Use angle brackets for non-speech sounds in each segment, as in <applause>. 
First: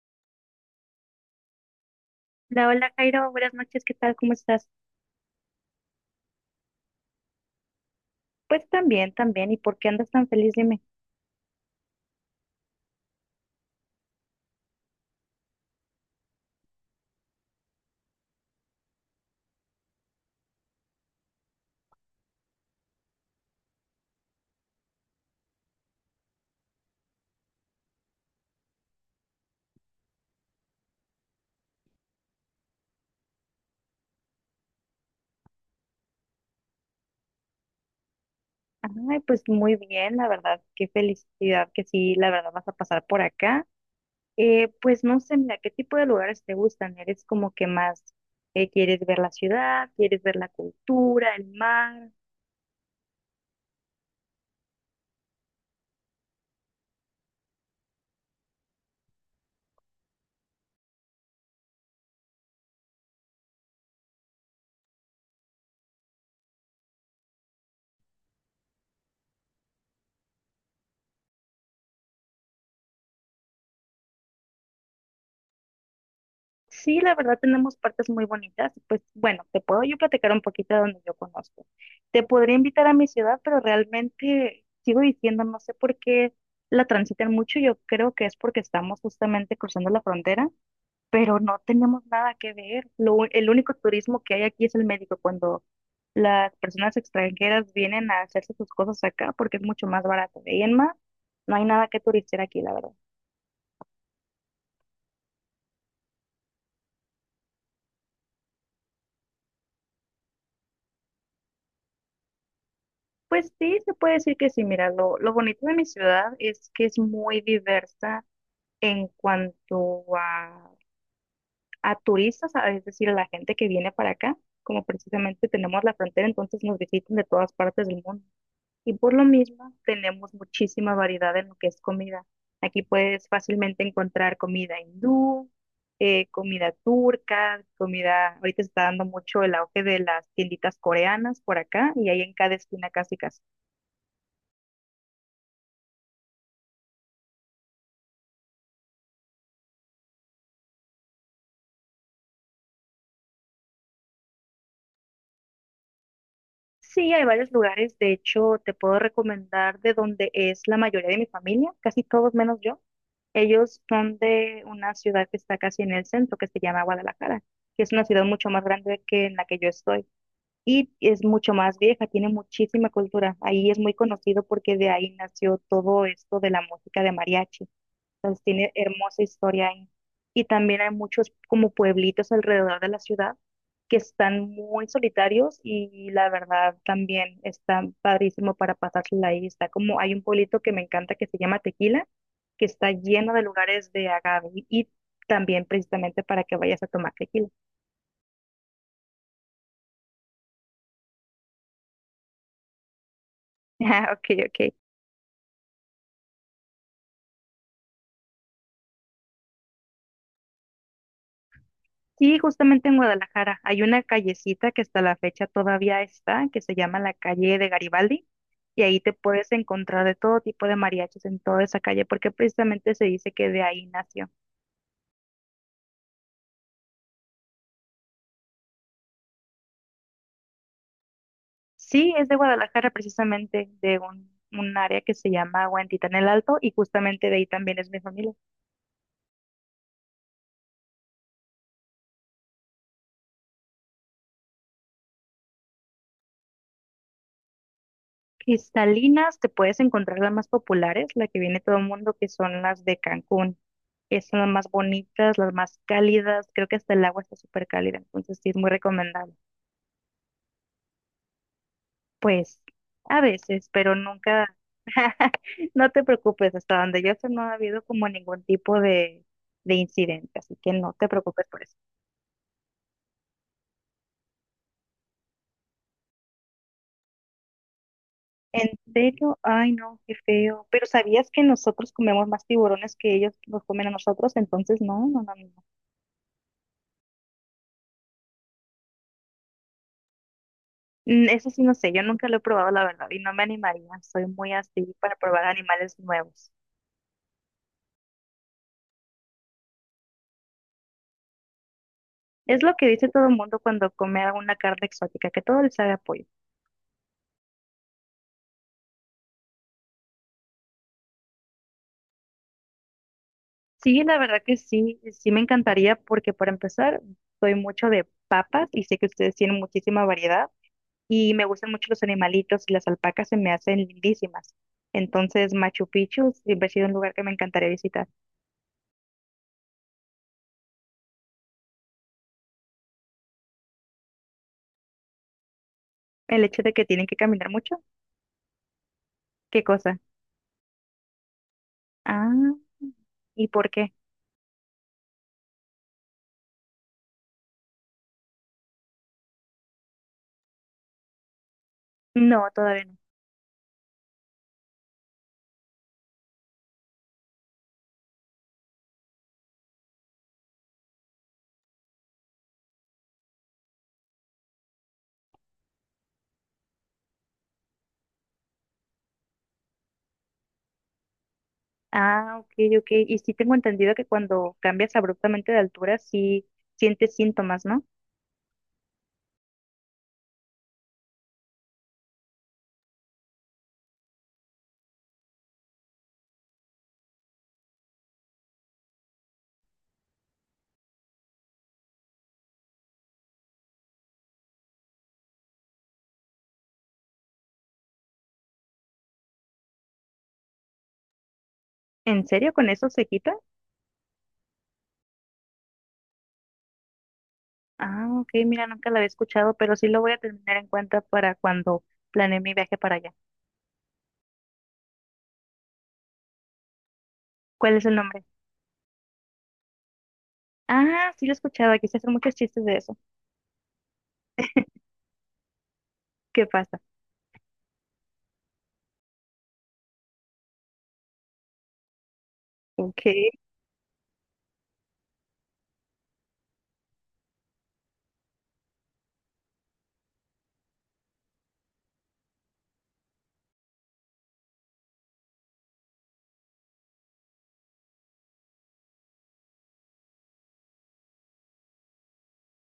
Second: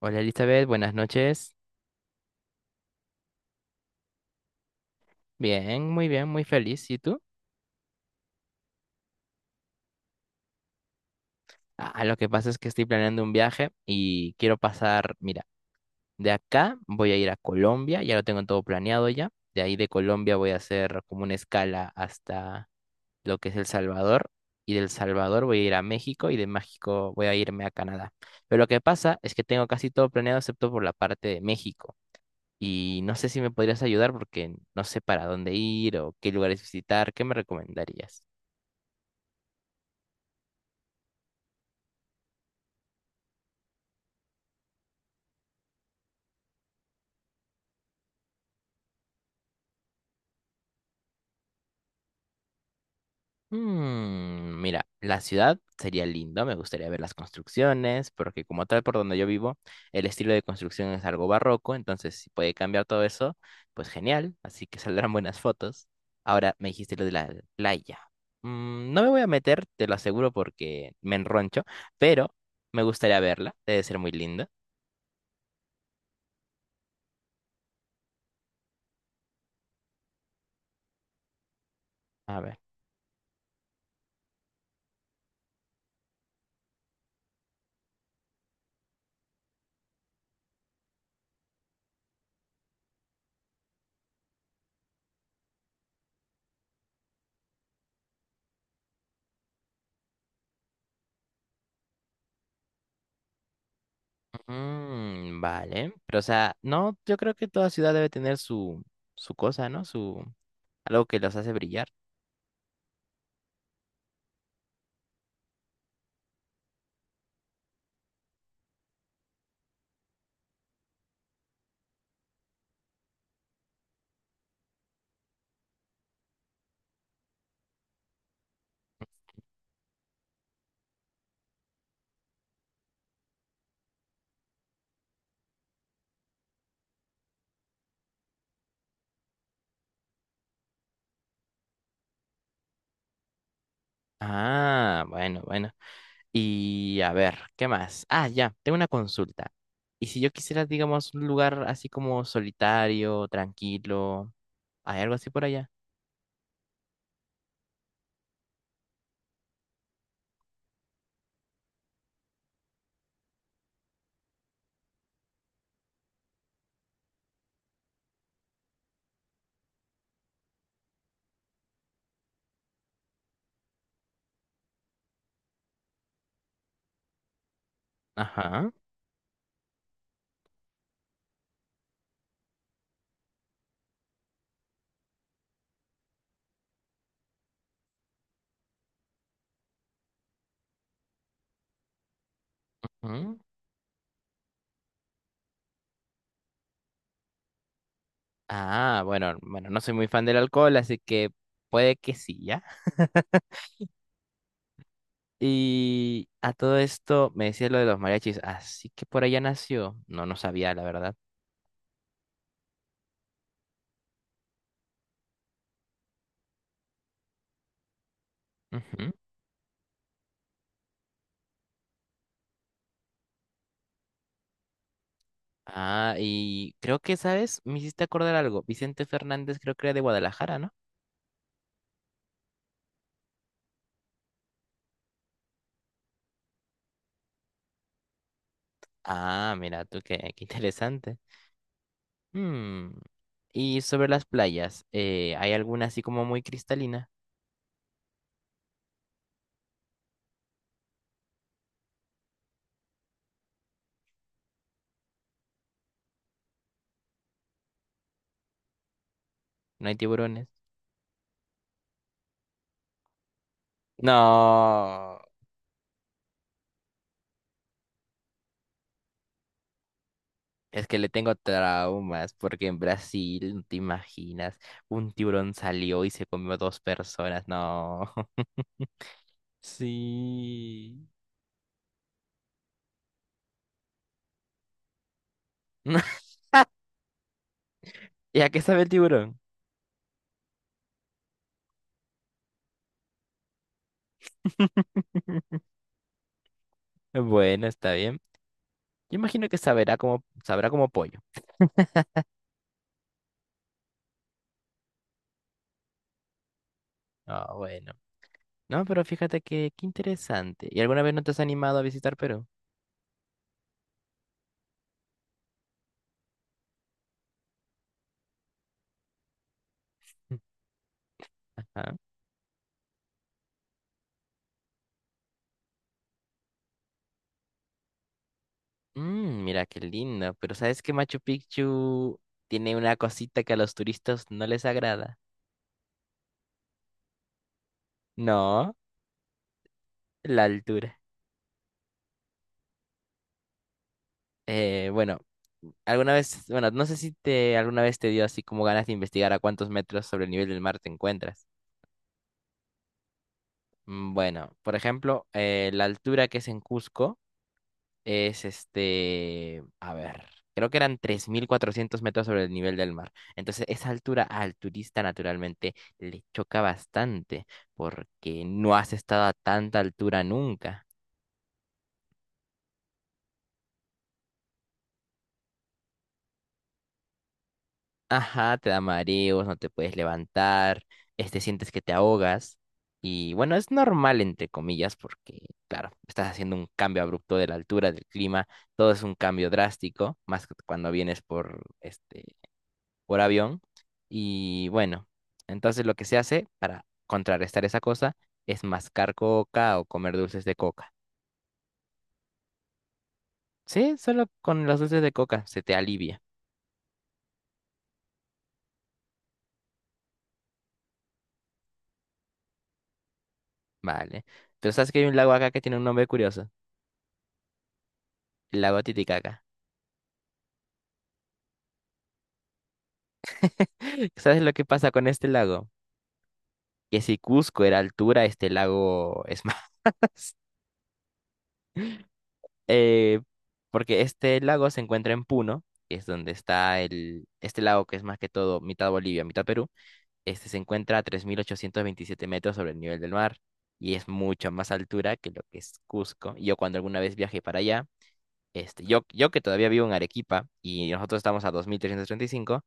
Hola Elizabeth, buenas noches. Hola, hola Jairo, buenas noches, ¿qué tal? ¿Cómo estás? Bien, muy feliz. ¿Y tú? Pues también, también. ¿Y por qué andas tan feliz? Dime. Ah, lo que pasa es que estoy planeando un viaje y quiero pasar, mira, de acá voy a ir a Colombia, ya lo tengo todo planeado ya. De ahí de Colombia voy a hacer como una escala hasta lo que es El Salvador y del Salvador voy a ir a México y de México voy a irme a Canadá. Pero lo que pasa es que tengo casi todo planeado excepto por la parte de México. Y no sé si me podrías ayudar porque no sé para dónde ir o qué lugares visitar, ¿qué me recomendarías? Ay, pues muy bien, la verdad, qué felicidad que sí, la verdad vas a pasar por acá. Pues no sé, mira, ¿qué tipo de lugares te gustan? ¿Eres como que más quieres ver la ciudad, quieres ver la cultura, el mar? Mira, la ciudad sería lindo, me gustaría ver las construcciones, porque como tal por donde yo vivo, el estilo de construcción es algo barroco, entonces si puede cambiar todo eso, pues genial, así que <laughs> saldrán buenas fotos. Ahora me dijiste lo de la playa. No me voy a meter, te lo aseguro porque me enroncho, pero me gustaría verla, debe ser muy linda. Sí, la verdad tenemos partes muy bonitas. Pues bueno, te puedo yo platicar un poquito de donde yo conozco. Te A podría ver. invitar a mi ciudad, pero realmente sigo diciendo, no sé por qué la transitan mucho. Yo creo que es porque estamos justamente cruzando la frontera, pero no tenemos nada que ver. El único turismo que hay aquí es el médico, cuando las personas extranjeras vienen a hacerse sus cosas acá porque es mucho más barato. De ahí en más, no hay nada que turistear aquí, la verdad. Vale, pero o sea, no, yo creo que toda ciudad debe tener su, su cosa, ¿no? Su, algo que los hace brillar. Pues sí, se puede decir que sí. Mira, lo bonito de mi ciudad es que es muy diversa en cuanto a turistas, es decir, a la gente que viene para acá, como precisamente tenemos la frontera, entonces nos visitan de todas partes del mundo. Y por lo mismo, tenemos muchísima variedad en lo que es comida. Aquí puedes fácilmente encontrar comida hindú, comida turca, comida, ahorita se está dando mucho el auge de las tienditas coreanas por acá, y hay en cada esquina casi casi. Ah, bueno, bueno. Y a ver, ¿qué más? Ah, ya, tengo una consulta. Y si yo quisiera, digamos, un lugar así como solitario, tranquilo, ¿hay algo así por allá? Sí, hay varios lugares, de hecho, te puedo recomendar de donde es la mayoría de mi familia, casi todos menos yo. Ellos son de una ciudad que está casi en el centro, que se llama Guadalajara, que es una ciudad mucho más grande que en la que yo estoy y es mucho más vieja, tiene muchísima cultura. Ahí es muy conocido porque de ahí nació todo esto de la música de mariachi. Entonces tiene Ajá. hermosa historia ahí. Y también hay muchos como pueblitos alrededor de la ciudad que están muy solitarios y la verdad también está padrísimo para pasársela ahí. Está como hay un pueblito que me encanta que se llama Tequila, que está lleno ¿Mm? de lugares de agave y también precisamente para que vayas a tomar tequila. <laughs> Ah, bueno, bueno, no soy muy fan del alcohol, así que puede que sí, ¿ya? Ah, ok, ok. Y a todo esto me decía lo de los mariachis, así que por allá nació. No, no sabía, la verdad. Sí, justamente en Guadalajara hay una callecita que hasta la fecha todavía está, que se llama la calle de Garibaldi, y ahí Ujú. te puedes encontrar de todo tipo de mariachis en toda esa calle, porque precisamente se dice que de ahí nació. Ah, y creo que, ¿sabes? Me hiciste acordar algo. Vicente Fernández creo que era de Guadalajara, ¿no? Sí, es de Guadalajara, precisamente de un área que se llama Huentitán el Alto, y justamente de ahí también es mi familia. Ah, mira tú, qué, qué interesante. Hmm, Y sobre las playas, ¿hay alguna así como muy cristalina? Cristalinas, te puedes encontrar las más populares, la que viene todo el mundo, que son las de Cancún, que son las más bonitas, las más cálidas, creo que hasta el agua está súper cálida, entonces sí es muy recomendable. ¿No hay tiburones? Pues a veces, pero nunca, No, <laughs> no te preocupes, hasta donde yo sé no ha habido como ningún tipo de incidente, así que es no que le te tengo preocupes por eso. traumas porque en Brasil, no te imaginas, un tiburón salió y se comió dos personas. No. ¿En serio? <laughs> Ay, no, qué feo. Pero Sí. ¿sabías que nosotros comemos más tiburones que ellos los comen a nosotros? Entonces, no, no, no, no. <laughs> ¿Y a qué sabe el tiburón? Mm, eso sí, no sé, yo nunca lo he probado, la verdad, y no me animaría. Soy muy así para probar <laughs> animales nuevos. Bueno, está bien. Yo imagino que sabrá como pollo. Es lo que dice todo el mundo cuando come alguna carne exótica, que todo le sabe a pollo. Ah, bueno. No, pero fíjate que qué interesante. ¿Y alguna vez no te has animado a visitar Perú? Sí, la verdad que sí, sí me encantaría porque para empezar, soy mucho de papas y sé que ustedes tienen muchísima variedad y me gustan Ah, mucho los animalitos y las alpacas se me hacen lindísimas. Entonces, Machu Picchu siempre ha sido un lugar que me encantaría visitar. Mira qué lindo. Pero ¿sabes que Machu Picchu tiene una cosita que a los turistas no les agrada? El hecho de que tienen que caminar mucho, No, ¿qué cosa? la altura. Ah, ¿y por qué? Bueno, alguna vez, bueno, no sé si te alguna vez te dio así como ganas de investigar a cuántos metros sobre el nivel del mar te encuentras. No, todavía no. Bueno, por ejemplo, la altura que es en Cusco. Es a ver, creo que eran 3.400 metros sobre el nivel del mar. Entonces, esa altura al turista naturalmente le choca bastante porque no has estado a tanta altura nunca. Ah, ok, ok. Y sí tengo entendido que cuando cambias abruptamente de altura, sí sientes síntomas, ¿no? Ajá, te da mareos, no te puedes levantar, sientes que te ahogas. Y bueno, es normal entre comillas porque, claro, estás haciendo un cambio abrupto de la altura, del clima, todo es un cambio drástico, más cuando vienes por avión. Y bueno, entonces lo que se hace para contrarrestar esa cosa es mascar coca o comer dulces de coca. ¿En serio con eso se quita? Sí, solo con los dulces de coca se te alivia, Ah, ok, mira, nunca la había escuchado, pero sí lo voy a tener en cuenta para cuando planee mi viaje para allá. ¿vale? Pero sabes que hay un lago acá que tiene un nombre curioso, ¿Cuál es el nombre? el lago Titicaca. Ah, sí lo he escuchado, aquí se hacen muchos chistes de eso. <laughs> ¿Sabes lo que pasa con este lago? ¿Qué pasa? Que si Cusco era altura, este lago es más. <laughs> Ok, Eh, Porque este lago se encuentra en Puno, que es donde está este lago que es más que todo mitad Bolivia, mitad Perú. Este se encuentra a 3.827 metros sobre el nivel del mar y es mucha más altura que lo que es Cusco. Yo cuando alguna vez viajé para allá, yo que todavía vivo en Arequipa y nosotros estamos a 2.335,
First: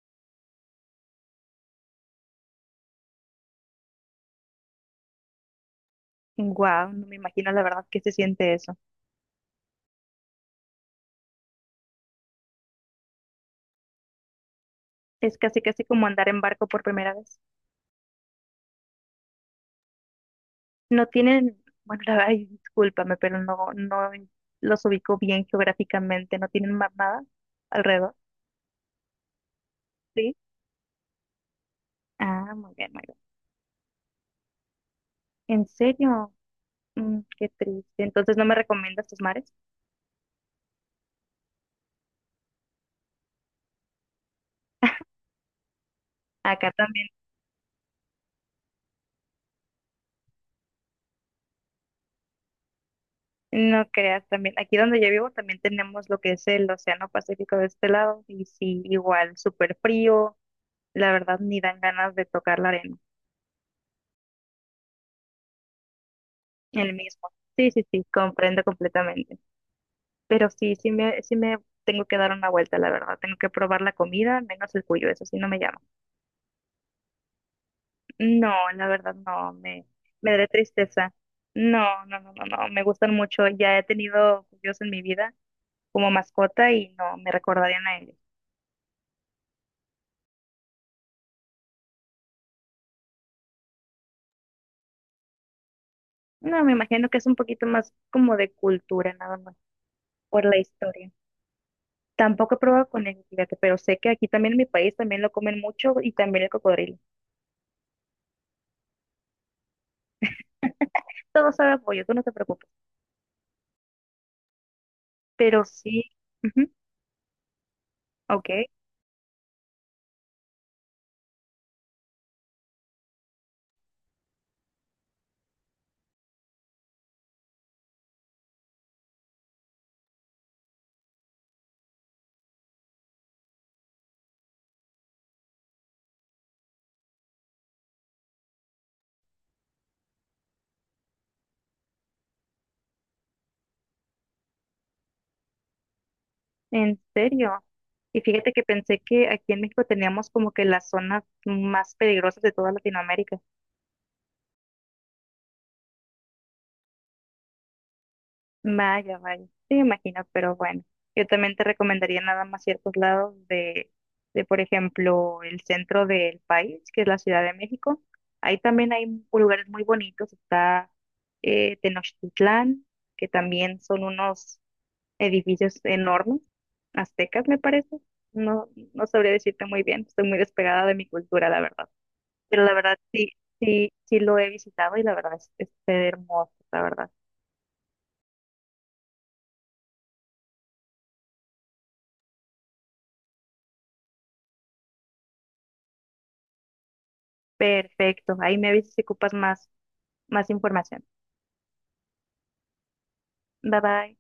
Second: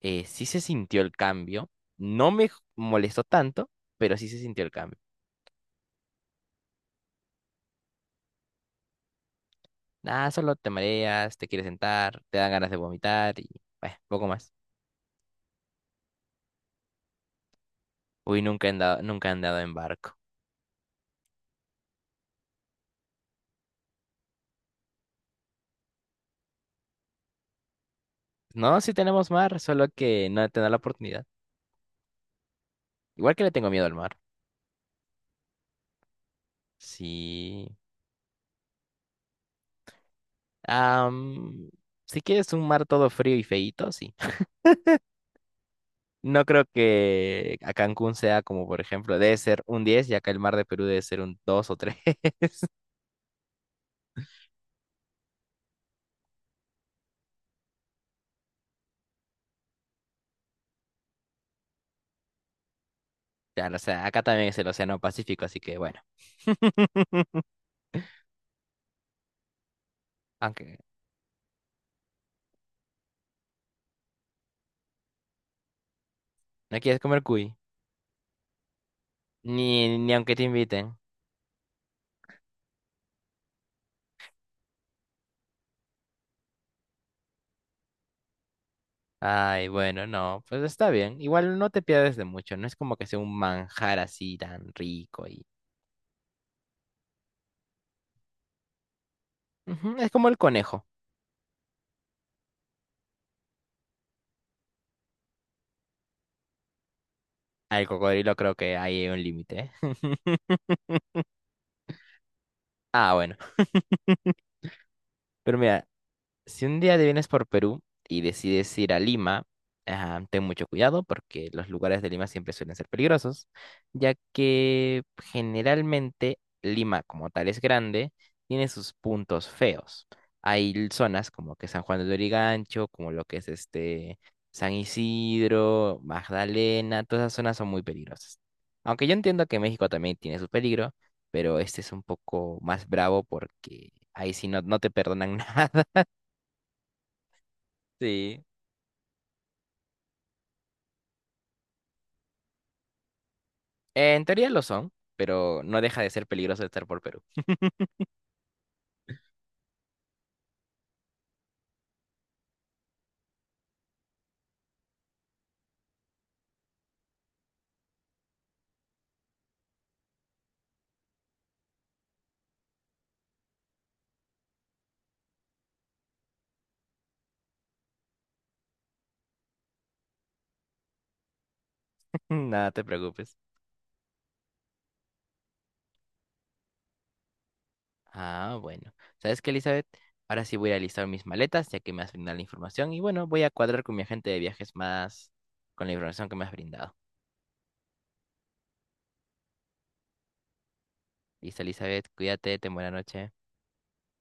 sí se sintió el cambio. No me molestó tanto, pero sí se sintió el cambio. wow, no me imagino la verdad que se siente eso. Nada, solo te mareas, te quieres sentar, te dan ganas de vomitar y bueno, poco más. Es casi casi como andar en barco por primera vez. Uy, nunca he andado en barco. No tienen, bueno, la verdad, ay, discúlpame, pero no, no los ubico bien geográficamente, no tienen más nada alrededor, No, sí tenemos mar, solo que ¿sí? no he tenido la oportunidad. Ah, muy bien, muy bien. Igual que le tengo miedo al mar. ¿En serio? Mm, qué Sí. triste. Entonces, ¿no me recomiendas tus mares? Am, si quieres un mar todo frío y feíto, sí. <laughs> No creo Acá también, que a Cancún sea como, por ejemplo, debe ser un 10, y acá el mar de Perú debe ser un 2 o tres. <laughs> no creas también. Aquí donde yo vivo también tenemos lo que es el Océano Pacífico de este lado y sí, igual, súper frío. La verdad, ni dan ganas de tocar la arena. Claro, o sea, acá también es el Océano Pacífico, así que bueno. El mismo. <laughs> Sí, sí, sí, comprendo completamente. Pero sí, Aunque sí me tengo que dar una vuelta, la verdad. Tengo que probar la comida, menos el cuyo, eso sí no me llama. no quieres comer cuy, No, la verdad no, ni me aunque te daré inviten. tristeza. No, no, no, no, no, me gustan mucho. Ya he tenido cuyos en mi vida como mascota y no, me recordarían a ellos. Ay, bueno, no, pues está bien. Igual no te pierdes de mucho, no es como que sea un manjar así tan rico y... No, me imagino que es un poquito más como de cultura, nada más, Ujú, es como el por la conejo. historia. Tampoco he probado con ellos, fíjate, pero sé que aquí también en mi país también lo comen mucho y también el cocodrilo. Al cocodrilo creo que ahí hay un límite. ¿Eh? <laughs> Todo sabe a pollo, tú no te preocupes. Ah, bueno. Pero Pero mira, sí, si ujú, un día te vienes por Perú y ok. decides ir a Lima, ah, ten mucho cuidado porque los lugares de Lima siempre suelen ser peligrosos, ya que generalmente Lima como tal es grande, tiene sus puntos feos. Hay zonas como que San Juan de Lurigancho, como lo que es San Isidro, Magdalena, todas esas zonas son muy peligrosas. Aunque yo entiendo que México también tiene su peligro, pero este es un poco más bravo porque ahí sí no, no te perdonan <laughs> nada. En serio. Y Sí, fíjate que pensé que aquí en México teníamos como que las zonas más peligrosas de toda Latinoamérica. En teoría lo son, pero no deja de ser peligroso estar por Perú. Vaya, vaya. Sí, me imagino, pero bueno. Yo también te recomendaría nada más ciertos lados de, por ejemplo, el centro del país, que es la Ciudad de México. Ahí también hay lugares muy bonitos. Está Tenochtitlán, que también son unos edificios enormes, aztecas, me parece. No, no sabría decirte muy bien. Estoy muy despegada de mi cultura, la verdad. <laughs> Pero Nada, la te verdad sí, preocupes. Sí lo he visitado y la verdad es hermoso, la verdad. Ah, bueno. ¿Sabes qué, Elizabeth? Ahora sí voy a listar mis maletas, ya que me has brindado la información. Y bueno, voy a cuadrar con mi agente de viajes más con la información que me has brindado. Perfecto. Ahí me avisas si ocupas más, más información. Listo, Elizabeth, cuídate, ten buena noche. Bye bye.